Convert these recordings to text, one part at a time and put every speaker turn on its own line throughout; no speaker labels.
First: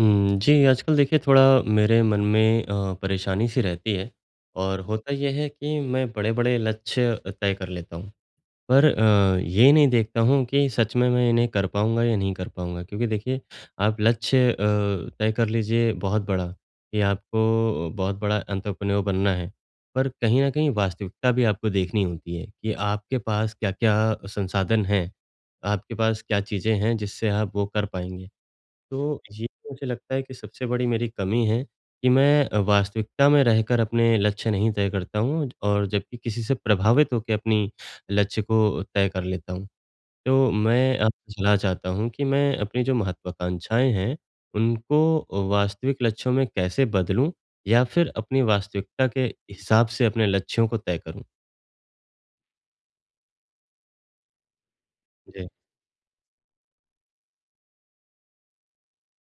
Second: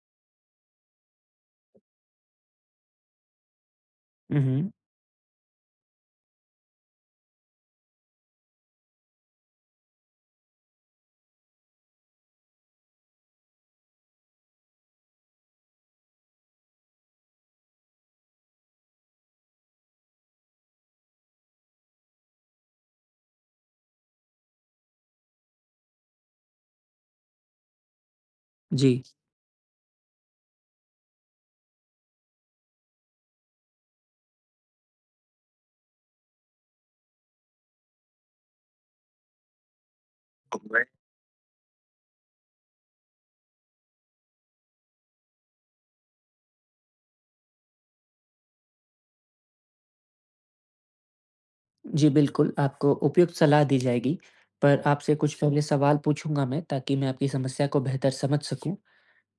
जी, आजकल देखिए थोड़ा मेरे मन में परेशानी सी रहती है
हुँ, हुँ।
और होता ये है कि मैं बड़े-बड़े लक्ष्य तय कर लेता हूँ। पर ये नहीं देखता हूँ कि सच में मैं इन्हें कर पाऊँगा या नहीं कर पाऊँगा क्योंकि देखिए आप लक्ष्य तय कर लीजिए बहुत बड़ा कि आपको बहुत बड़ा एंटरप्रेन्योर बनना है। पर कहीं न कहीं वास्तविकता भी आपको देखनी होती है कि आपके पास क्या-क्या संसाधन हैं, आपके पास क्या चीज़ें हैं जिससे आप वो कर पाएँगे।
जी।
तो ये मुझे लगता है कि सबसे बड़ी मेरी कमी है कि मैं वास्तविकता में रहकर अपने लक्ष्य नहीं तय करता हूँ और जबकि किसी से प्रभावित होकर अपनी लक्ष्य को तय कर लेता हूँ। तो मैं
वही।
आपसे सलाह चाहता हूँ कि मैं अपनी जो महत्वाकांक्षाएँ हैं, उनको वास्तविक लक्ष्यों में कैसे बदलूँ या फिर अपनी वास्तविकता के हिसाब से अपने लक्ष्यों को तय करूँ?
जी, बिल्कुल, आपको उपयुक्त सलाह दी जाएगी, पर आपसे कुछ
जी।
पहले सवाल पूछूँगा मैं ताकि मैं आपकी समस्या को बेहतर समझ सकूँ।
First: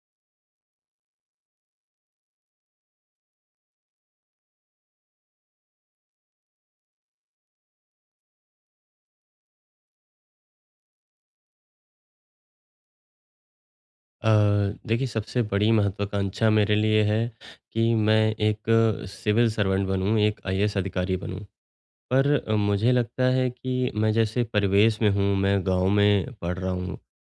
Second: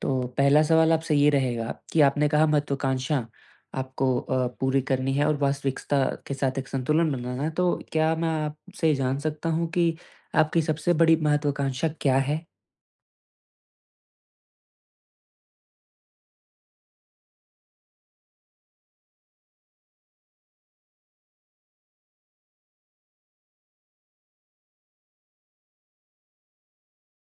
तो पहला सवाल आपसे ये रहेगा कि आपने कहा महत्वाकांक्षा आपको पूरी करनी है और वास्तविकता के साथ एक संतुलन बनाना है, तो क्या मैं आपसे जान सकता हूँ कि आपकी सबसे बड़ी महत्वाकांक्षा क्या है?
अ, देखिए सबसे बड़ी महत्वाकांक्षा मेरे लिए है कि मैं एक सिविल सर्वेंट बनूँ, एक आईएएस अधिकारी बनूँ। पर मुझे लगता है कि मैं जैसे परिवेश में हूँ, मैं गाँव में पढ़ रहा हूँ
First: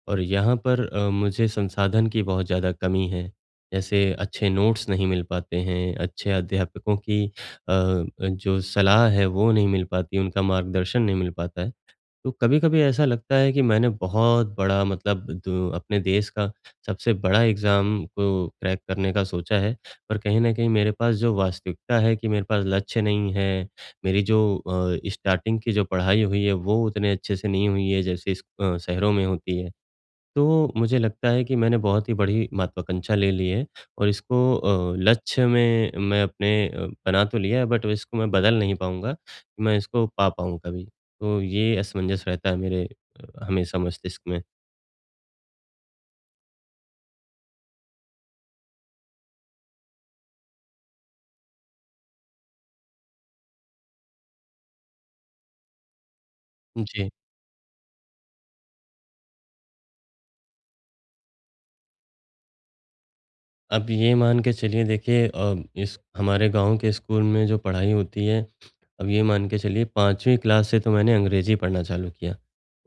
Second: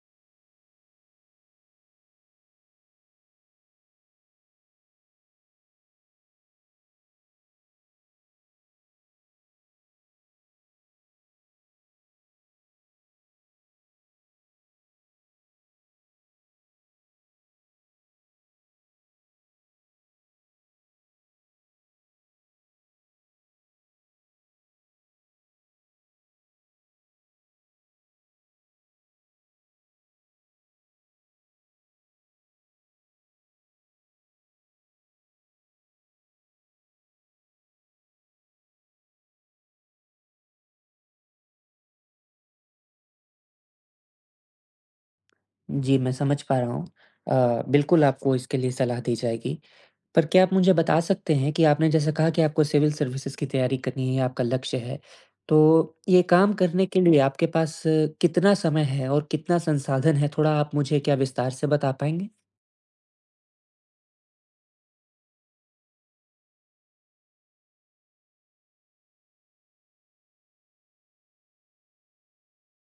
और यहाँ पर मुझे संसाधन की बहुत ज़्यादा कमी है। जैसे अच्छे नोट्स नहीं मिल पाते हैं, अच्छे अध्यापकों की जो सलाह है वो नहीं मिल पाती, उनका मार्गदर्शन नहीं मिल पाता है। तो कभी-कभी ऐसा लगता है कि मैंने बहुत बड़ा मतलब दु अपने देश का सबसे बड़ा एग्ज़ाम को क्रैक करने का सोचा है, पर कहीं न कहीं मेरे पास जो वास्तविकता है कि मेरे पास लक्ष्य नहीं है, मेरी जो स्टार्टिंग की जो पढ़ाई हुई है, वो उतने अच्छे से नहीं हुई है, जैसे इस शहरों में होती है। तो मुझे लगता है कि मैंने बहुत ही बड़ी महत्वाकांक्षा ले ली है और इसको लक्ष्य में मैं अपने बना तो लिया है बट इसको मैं बदल नहीं पाऊँगा, मैं इसको पा पाऊँ कभी। तो ये असमंजस रहता है मेरे हमेशा मस्तिष्क में।
जी, मैं समझ पा रहा हूँ। बिल्कुल आपको इसके लिए सलाह दी जाएगी। पर क्या आप मुझे बता सकते हैं कि आपने जैसे कहा कि आपको सिविल सर्विसेज़ की तैयारी करनी है, ये आपका लक्ष्य है। तो ये काम करने के
जी।
लिए आपके पास कितना समय है और कितना संसाधन है? थोड़ा आप मुझे क्या विस्तार से बता पाएँगे?
अब ये मान के चलिए देखिए इस हमारे गाँव के स्कूल में जो पढ़ाई होती है, अब ये मान के चलिए 5वीं क्लास से तो मैंने अंग्रेजी पढ़ना चालू किया।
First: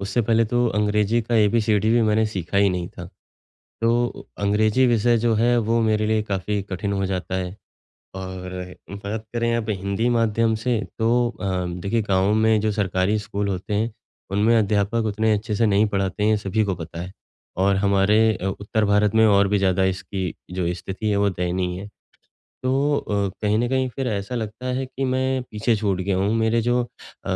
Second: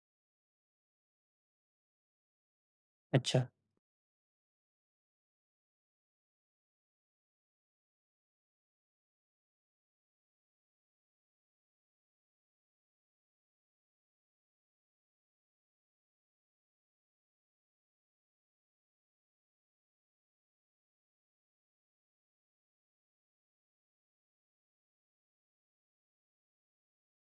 उससे पहले तो अंग्रेजी का एबीसीडी भी मैंने सीखा ही नहीं था।
अच्छा।
तो अंग्रेजी विषय जो है वो मेरे लिए काफ़ी कठिन हो जाता है और बात करें अब हिंदी माध्यम से तो देखिए गाँव में जो सरकारी स्कूल होते हैं, उनमें अध्यापक उतने अच्छे से नहीं पढ़ाते हैं, ये सभी को पता है। और हमारे उत्तर भारत में और भी ज़्यादा इसकी जो स्थिति है वो दयनीय है। तो कहीं न कहीं फिर ऐसा लगता है कि मैं पीछे छूट गया हूँ। मेरे जो अ,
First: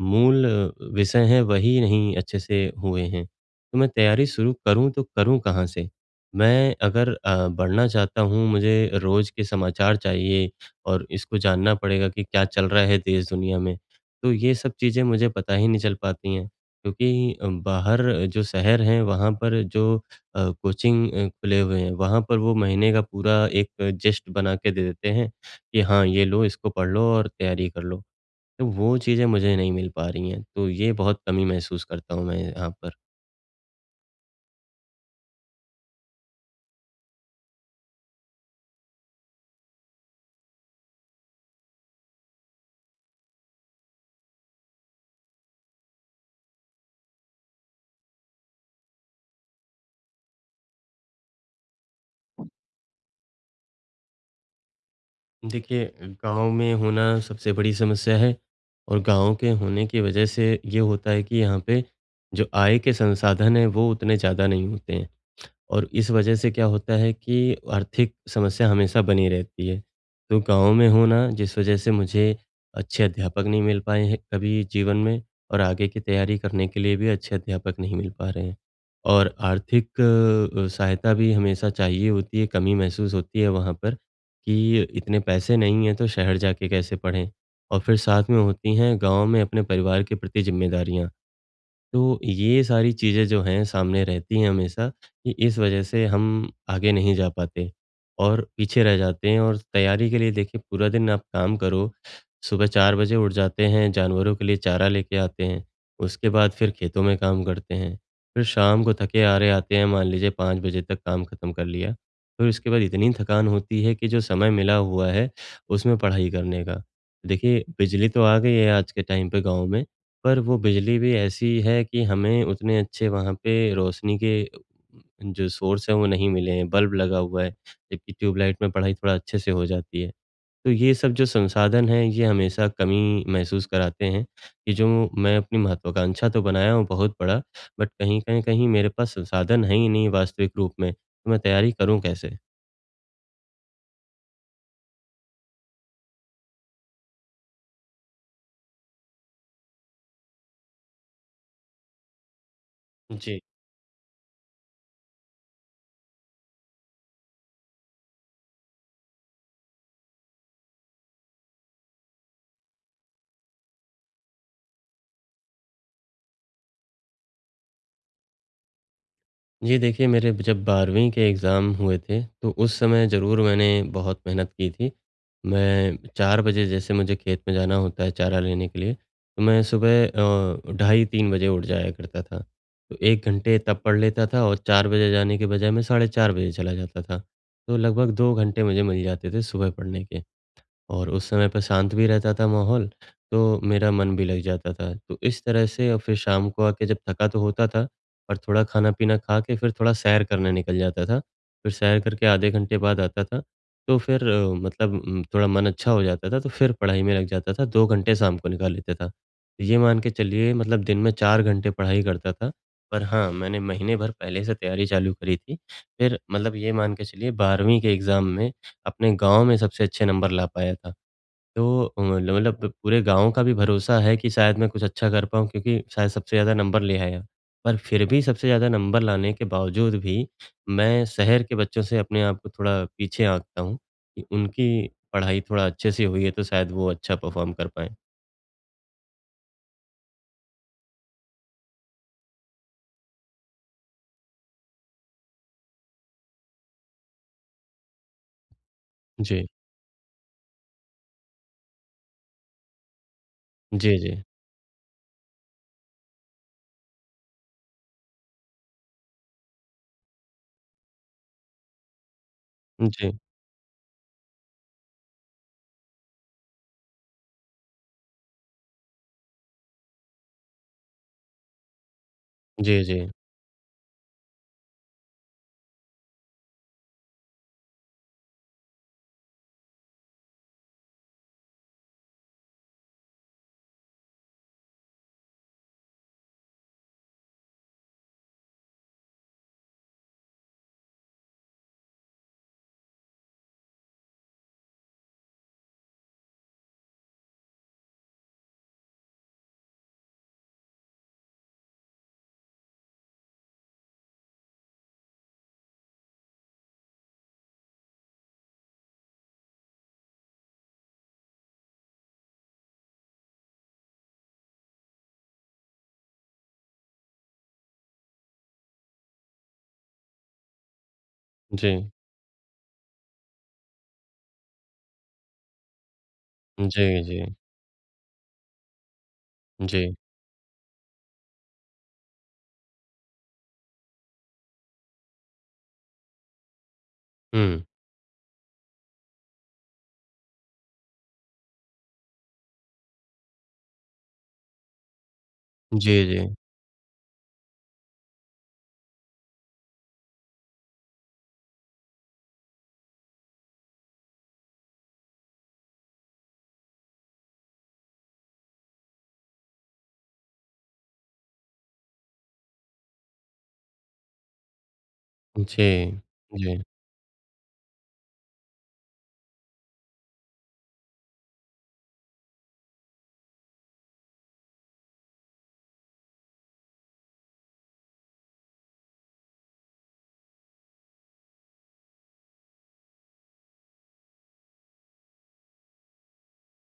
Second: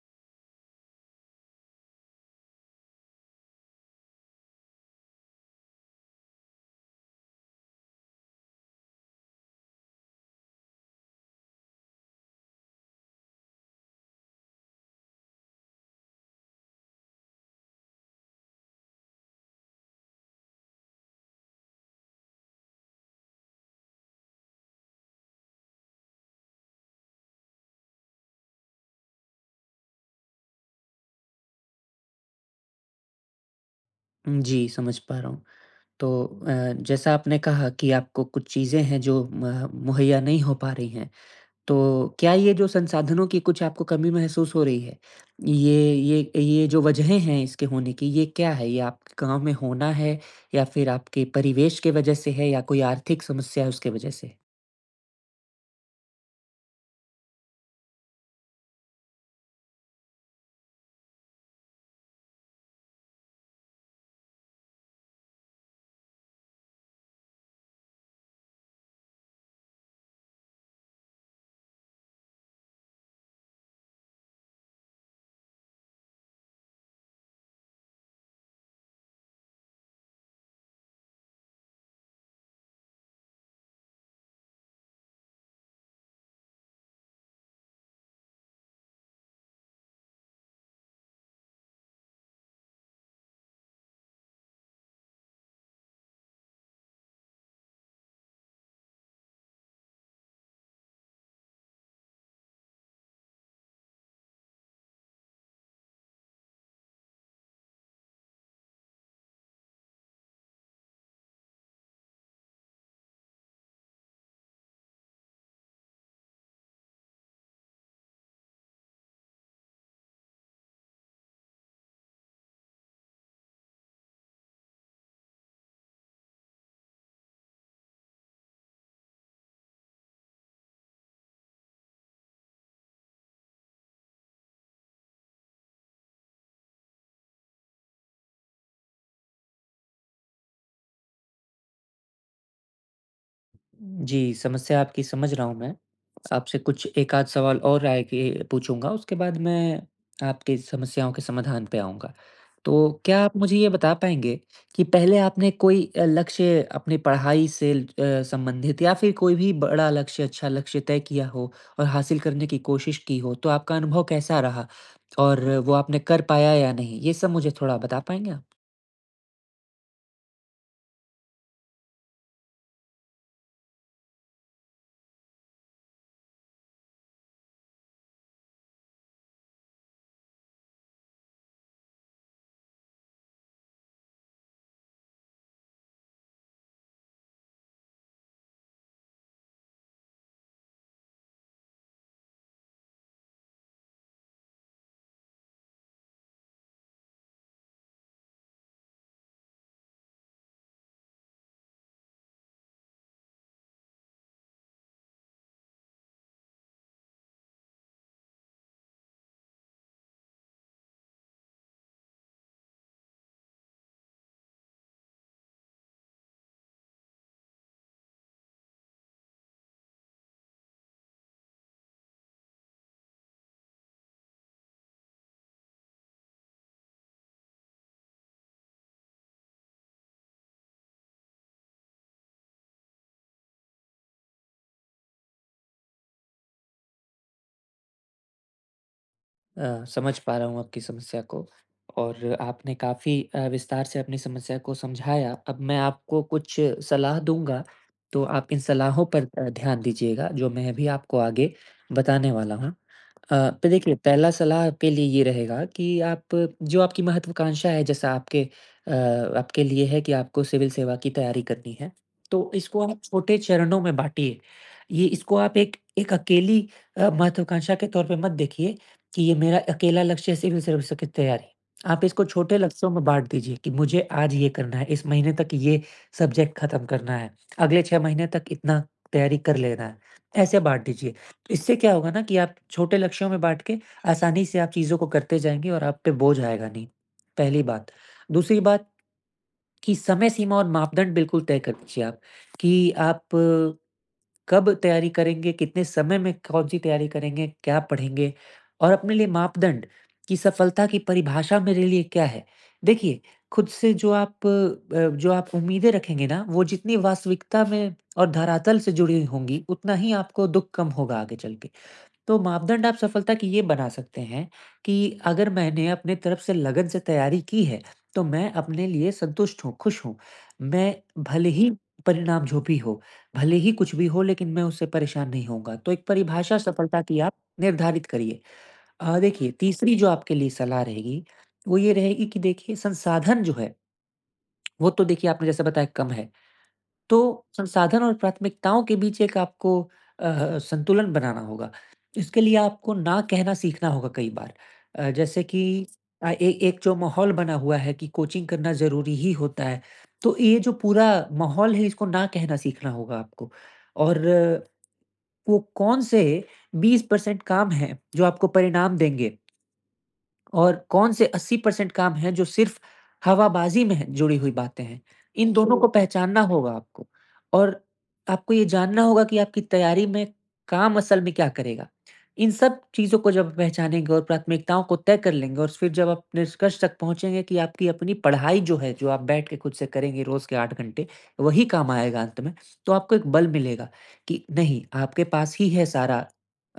मूल विषय हैं वही नहीं अच्छे से हुए हैं। तो मैं तैयारी शुरू करूँ तो करूँ कहाँ से? मैं अगर बढ़ना चाहता हूँ, मुझे रोज़ के समाचार चाहिए और इसको जानना पड़ेगा कि क्या चल रहा है देश-दुनिया में। तो ये सब चीज़ें मुझे पता ही नहीं चल पाती हैं क्योंकि बाहर जो शहर हैं वहाँ पर जो कोचिंग खुले हुए हैं, वहाँ पर वो महीने का पूरा एक जेस्ट बना के दे देते हैं कि हाँ, ये लो, इसको पढ़ लो और तैयारी कर लो। तो वो चीज़ें मुझे नहीं मिल पा रही हैं, तो ये बहुत कमी महसूस करता हूँ मैं यहाँ पर।
जी, समझ पा रहा हूँ। तो जैसा आपने कहा कि आपको कुछ चीज़ें हैं जो म मुहैया नहीं हो पा रही हैं। तो क्या ये जो संसाधनों की कुछ आपको कमी महसूस हो रही है, ये जो वजहें हैं इसके होने की, ये क्या है? ये आपके गाँव में होना है या फिर आपके परिवेश के वजह से है या कोई आर्थिक समस्या है उसके वजह से?
देखिए, गाँव में होना सबसे बड़ी समस्या है और गाँव के होने की वजह से ये होता है कि यहाँ पे जो आय के संसाधन हैं, वो उतने ज़्यादा नहीं होते हैं। और इस वजह से क्या होता है कि आर्थिक समस्या हमेशा बनी रहती है। तो गाँव में हूँ ना जिस वजह से मुझे अच्छे अध्यापक नहीं मिल पाए हैं कभी जीवन में और आगे की तैयारी करने के लिए भी अच्छे अध्यापक नहीं मिल पा रहे हैं। और आर्थिक सहायता भी हमेशा चाहिए होती है, कमी महसूस होती है वहाँ पर कि इतने पैसे नहीं हैं तो शहर जाके कैसे पढ़ें? और फिर साथ में होती हैं गाँव में अपने परिवार के प्रति ज़िम्मेदारियाँ। तो ये सारी चीज़ें जो हैं सामने रहती हैं हमेशा कि इस वजह से हम आगे नहीं जा पाते और पीछे रह जाते हैं और तैयारी के लिए देखिए पूरा दिन आप काम करो, सुबह 4 बजे उठ जाते हैं, जानवरों के लिए चारा लेके आते हैं, उसके बाद फिर खेतों में काम करते हैं, फिर शाम को थके हारे आते हैं, मान लीजिए 5 बजे तक काम खत्म कर लिया। फिर उसके बाद इतनी थकान होती है कि जो समय मिला हुआ है उसमें पढ़ाई करने का। देखिए बिजली तो आ गई है आज के टाइम पे गाँव में। पर वो बिजली भी ऐसी है कि हमें उतने अच्छे वहाँ पे रोशनी के जो सोर्स हैं वो नहीं मिले हैं, बल्ब लगा हुआ है, जबकि ट्यूबलाइट में पढ़ाई थोड़ा अच्छे से हो जाती है। तो ये सब जो संसाधन हैं ये हमेशा कमी महसूस कराते हैं कि जो मैं अपनी महत्वाकांक्षा तो बनाया हूँ बहुत बड़ा, बट कहीं न कहीं मेरे पास संसाधन है ही नहीं वास्तविक रूप में, तो मैं तैयारी करूँ कैसे?
जी, समस्या आपकी समझ रहा हूँ मैं। आपसे कुछ एक आध सवाल और राय के पूछूँगा, उसके बाद मैं आपकी समस्याओं के समाधान पे आऊँगा। तो क्या आप
जी।
मुझे ये बता पाएँगे कि पहले आपने कोई लक्ष्य अपनी पढ़ाई से संबंधित या फिर कोई भी बड़ा लक्ष्य, अच्छा लक्ष्य तय किया हो और हासिल करने की कोशिश की हो, तो आपका अनुभव कैसा रहा? और वो आपने कर पाया या नहीं? ये सब मुझे थोड़ा बता पाएँगे आप?
जी देखिए, मेरे ब जब 12वीं के एग्ज़ाम हुए थे, तो उस समय ज़रूर मैंने बहुत मेहनत की थी। मैं 4 बजे जैसे मुझे खेत में जाना होता है चारा लेने के लिए, तो मैं सुबह ढाई 3 बजे उठ जाया करता था। तो 1 घंटे तब पढ़ लेता था और 4 बजे जाने के बजाय मैं साढ़े 4 बजे चला जाता था। तो लगभग 2 घंटे मुझे मिल जाते थे सुबह पढ़ने के। और उस समय पे शांत भी रहता था माहौल, तो मेरा मन भी लग जाता था। तो इस तरह से और फिर शाम को आके जब थका तो होता था और थोड़ा खाना-पीना खा के फिर थोड़ा सैर करने निकल जाता था। फिर सैर करके आधे घंटे बाद आता था, तो फिर मतलब थोड़ा मन अच्छा हो जाता था, तो फिर पढ़ाई में लग जाता था, 2 घंटे शाम को निकाल लेता था। ये मान के चलिए मतलब दिन में 4 घंटे पढ़ाई करता था, पर हाँ, मैंने महीने भर पहले से तैयारी चालू करी थी। फिर मतलब ये मान के चलिए 12वीं के एग्ज़ाम में अपने गाँव में सबसे अच्छे नंबर ला पाया था। तो मतलब पूरे गाँव का भी भरोसा है कि शायद मैं कुछ अच्छा कर पाऊँ क्योंकि शायद सबसे ज़्यादा नंबर ले आया। पर फिर भी सबसे ज़्यादा नंबर लाने के बावजूद भी मैं शहर के बच्चों से अपने आप को थोड़ा पीछे आँकता हूँ कि उनकी पढ़ाई थोड़ा अच्छे से हुई है तो शायद वो अच्छा परफ़ॉर्म कर पाएँ।
समझ पा रहा हूँ आपकी समस्या को और आपने काफ़ी विस्तार से अपनी समस्या को समझाया। अब मैं आपको कुछ सलाह दूँगा, तो आप इन सलाहों पर
जी।
ध्यान दीजिएगा, जो मैं भी आपको आगे बताने वाला हूँ। तो देखिए
जी, जी।
पहला सलाह आपके लिए ये रहेगा कि आप जो आपकी महत्वाकांक्षा है जैसा आपके अ, आपके लिए है कि आपको सिविल सेवा की तैयारी करनी है, तो इसको आप
जी।
छोटे चरणों में बाँटिए। ये इसको आप एक एक अकेली महत्वाकांक्षा के तौर पे मत देखिए कि ये मेरा अकेला लक्ष्य सिर्फ़ सिर्फ़ इसकी तैयारी। आप इसको छोटे
जी,
लक्ष्यों
जी।
में बाँट दीजिए कि मुझे आज ये करना है, इस महीने तक ये सब्जेक्ट ख़त्म करना है, अगले 6 महीने तक इतना तैयारी कर लेना है। ऐसे बाँट दीजिए। इससे क्या होगा ना कि आप छोटे लक्ष्यों में बाँट के आसानी से आप चीज़ों को करते जाएँगे और आप पे बोझ आएगा नहीं, पहली बात। दूसरी बात कि समय सीमा और मापदंड बिल्कुल तय कर दीजिए आप कि आप कब तैयारी करेंगे, कितने समय में कौन-सी तैयारी करेंगे, क्या पढ़ेंगे और अपने लिए मापदंड कि सफलता की परिभाषा मेरे लिए क्या है? देखिए, खुद से जो आप उम्मीदें रखेंगे ना, वो जितनी वास्तविकता में और धरातल से जुड़ी हुई होंगी, उतना ही आपको दुःख कम होगा आगे चल के। तो मापदंड आप सफलता की ये बना सकते हैं कि अगर मैंने अपने तरफ से लगन से तैयारी की है, तो मैं अपने लिए संतुष्ट हूँ, खुश हूँ। मैं भले
जी।
ही परिणाम जो भी हो, भले ही कुछ भी हो लेकिन मैं उससे परेशान नहीं होऊँगा। तो एक परिभाषा
जी,
सफलता की
जी।
आप निर्धारित करिए। देखिए तीसरी
जी।
जो आपके लिए सलाह रहेगी, वो ये रहेगी कि देखिए संसाधन जो है, वो तो देखिए आपने जैसे बताया कम है। तो
हुँ।
संसाधन और प्राथमिकताओं के बीच एक आपको संतुलन बनाना होगा। इसके लिए आपको ना कहना सीखना होगा कई बार। जैसे कि
जी, जी।
अ, ए एक जो माहौल बना हुआ है कि कोचिंग करना ज़रूरी ही होता है, तो ये जो पूरा माहौल है इसको ना कहना सीखना होगा आपको। और वो कौन से 20% काम हैं जो आपको परिणाम देंगे। और कौन से 80% काम हैं जो सिर्फ़ हवाबाज़ी में हैं जुड़ी हुई बातें हैं। इन
जी।
दोनों जी। को जी। पहचानना
जी।
होगा आपको और आपको ये जानना होगा कि आपकी तैयारी में काम असल में क्या करेगा। इन सब चीज़ों को जब पहचानेंगे और प्राथमिकताओं को तय कर लेंगे और फिर जब आप निष्कर्ष तक पहुँचेंगे कि आपकी अपनी पढ़ाई जो है, जो आप बैठ के खुद से करेंगे रोज़ के 8 घंटे, वही काम आएगा अंत में, तो आपको एक बल मिलेगा कि नहीं, आपके पास ही है सारा,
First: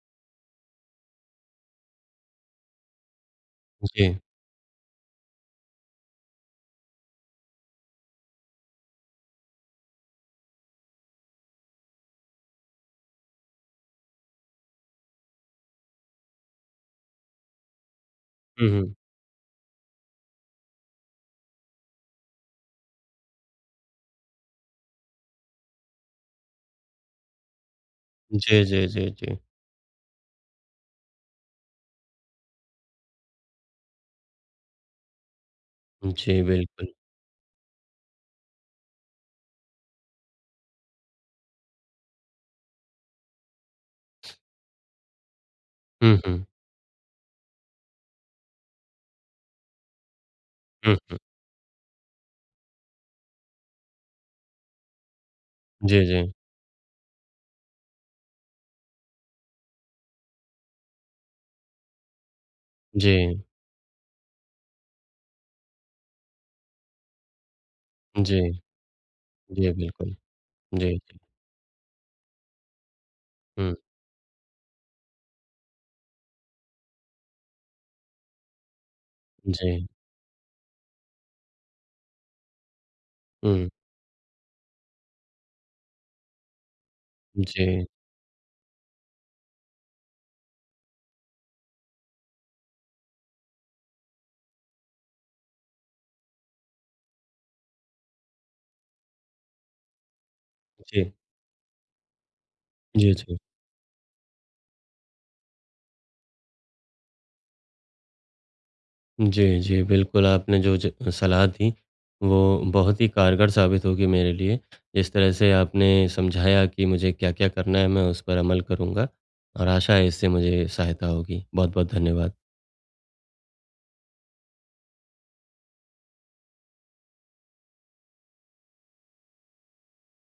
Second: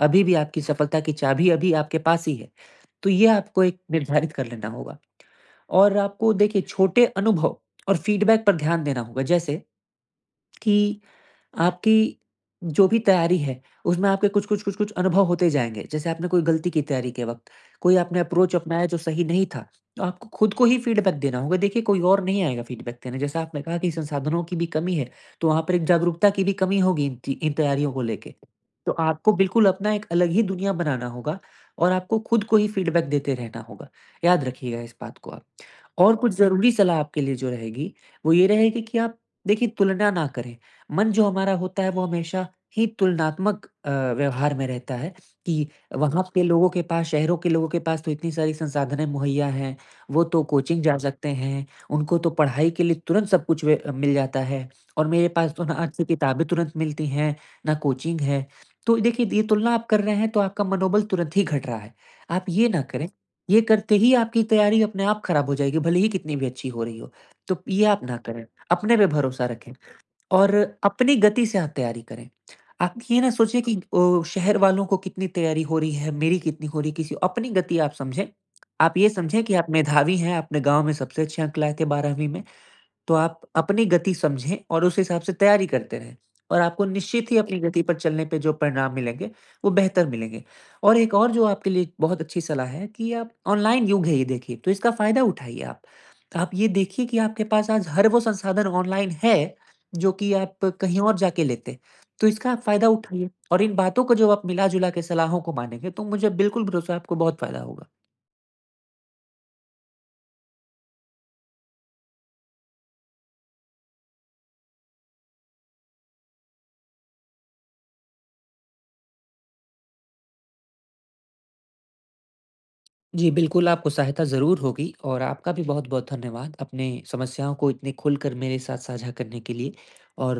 अभी भी आपकी सफलता की चाबी अभी आपके पास ही है। तो ये आपको एक
जी।
निर्धारित कर लेना होगा और आपको देखिए छोटे अनुभव और फीडबैक पर ध्यान देना होगा। जैसे कि आपकी जो भी तैयारी है, उसमें आपके कुछ-कुछ, कुछ-कुछ अनुभव होते जाएँगे। जैसे आपने कोई गलती की तैयारी के वक़्त, कोई आपने अप्रोच
हुँ,
अपनाया
हुँ।
जो सही नहीं था, तो आपको खुद को ही फीडबैक देना होगा। देखिए, कोई और नहीं आएगा फीडबैक देने। जैसा आपने कहा कि संसाधनों की भी कमी है, तो वहाँ पर एक जागरूकता की भी कमी होगी इन तैयारियों को लेके।
जी, जी,
तो
जी,
आपको
जी।
बिल्कुल अपना एक अलग ही दुनिया बनाना होगा और आपको खुद को ही फीडबैक देते रहना होगा। याद रखिएगा इस बात को आप। और कुछ
जी,
ज़रूरी
बिल्कुल।
सलाह आपके लिए जो रहेगी, वो ये रहेगी कि आप देखिए, तुलना ना करें। मन जो हमारा होता है वो हमेशा ही तुलनात्मक व्यवहार में रहता है कि
हुँ,
वहाँ के
हुँ,
लोगों के पास, शहरों के लोगों के पास तो इतनी सारी संसाधनें मुहैया हैं, वो तो कोचिंग जा
हुँ।
सकते हैं, उनको तो पढ़ाई के लिए तुरंत सब कुछ वे मिल जाता है और मेरे पास तो ना
जी,
अच्छी
जी।
किताबें तुरंत मिलती हैं, ना कोचिंग है। तो देखिए, ये तुलना आप कर रहे हैं तो आपका मनोबल तुरंत ही घट रहा है। आप ये ना करें,
जी,
ये करते ही आपकी तैयारी अपने आप खराब हो जाएगी, भले ही कितनी भी अच्छी हो रही हो। तो ये आप ना करें।
जी,
अपने पे भरोसा
जी,
रखें
बिल्कुल।
और
जी,
अपनी गति से आप तैयारी करें। आप ये ना सोचिए
हुँ,
कि ओ, शहर वालों को कितनी तैयारी हो रही है, मेरी कितनी हो रही है, किसी अपनी गति आप समझें। आप ये समझें कि आप
जी,
मेधावी हैं, आपने गाँव में सबसे अच्छे अंक लाए थे 12वीं में। तो आप
हुँ,
अपनी गति समझें और उस हिसाब से तैयारी करते रहें और आपको निश्चित ही
जी,
अपनी गति
जी,
पर चलने पे जो परिणाम मिलेंगे, वो बेहतर मिलेंगे। और एक और जो आपके लिए बहुत अच्छी सलाह है कि आप ऑनलाइन युग है ये देखिए, तो इसका फ़ायदा उठाइए आप। आप ये देखिए कि आपके पास आज हर वो संसाधन ऑनलाइन है, जो कि आप कहीं
जी,
और जाके लेते। तो इसका आप फ़ायदा उठाइए
जी।
और इन बातों को जो आप मिला-जुला के सलाहों को मानेंगे, तो मुझे बिल्कुल भरोसा है आपको बहुत फ़ायदा होगा।
जी, जी, बिल्कुल आपने जो ज सलाह दी, वो बहुत ही कारगर साबित होगी मेरे लिए। जिस तरह से आपने समझाया कि मुझे क्या-क्या करना है, मैं उस पर अमल करूँगा और आशा है इससे मुझे सहायता होगी। बहुत-बहुत धन्यवाद।
जी, बिल्कुल आपको सहायता ज़रूर होगी और आपका भी बहुत-बहुत धन्यवाद अपने समस्याओं को इतने खुलकर मेरे साथ साझा करने के लिए और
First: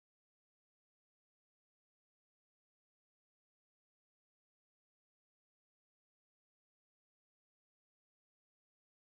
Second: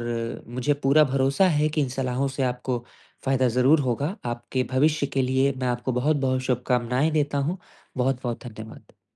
मुझे पूरा भरोसा है कि इन सलाहों से आपको फ़ायदा ज़रूर होगा। आपके भविष्य के लिए मैं आपको बहुत-बहुत शुभकामनाएँ देता हूँ। बहुत-बहुत धन्यवाद।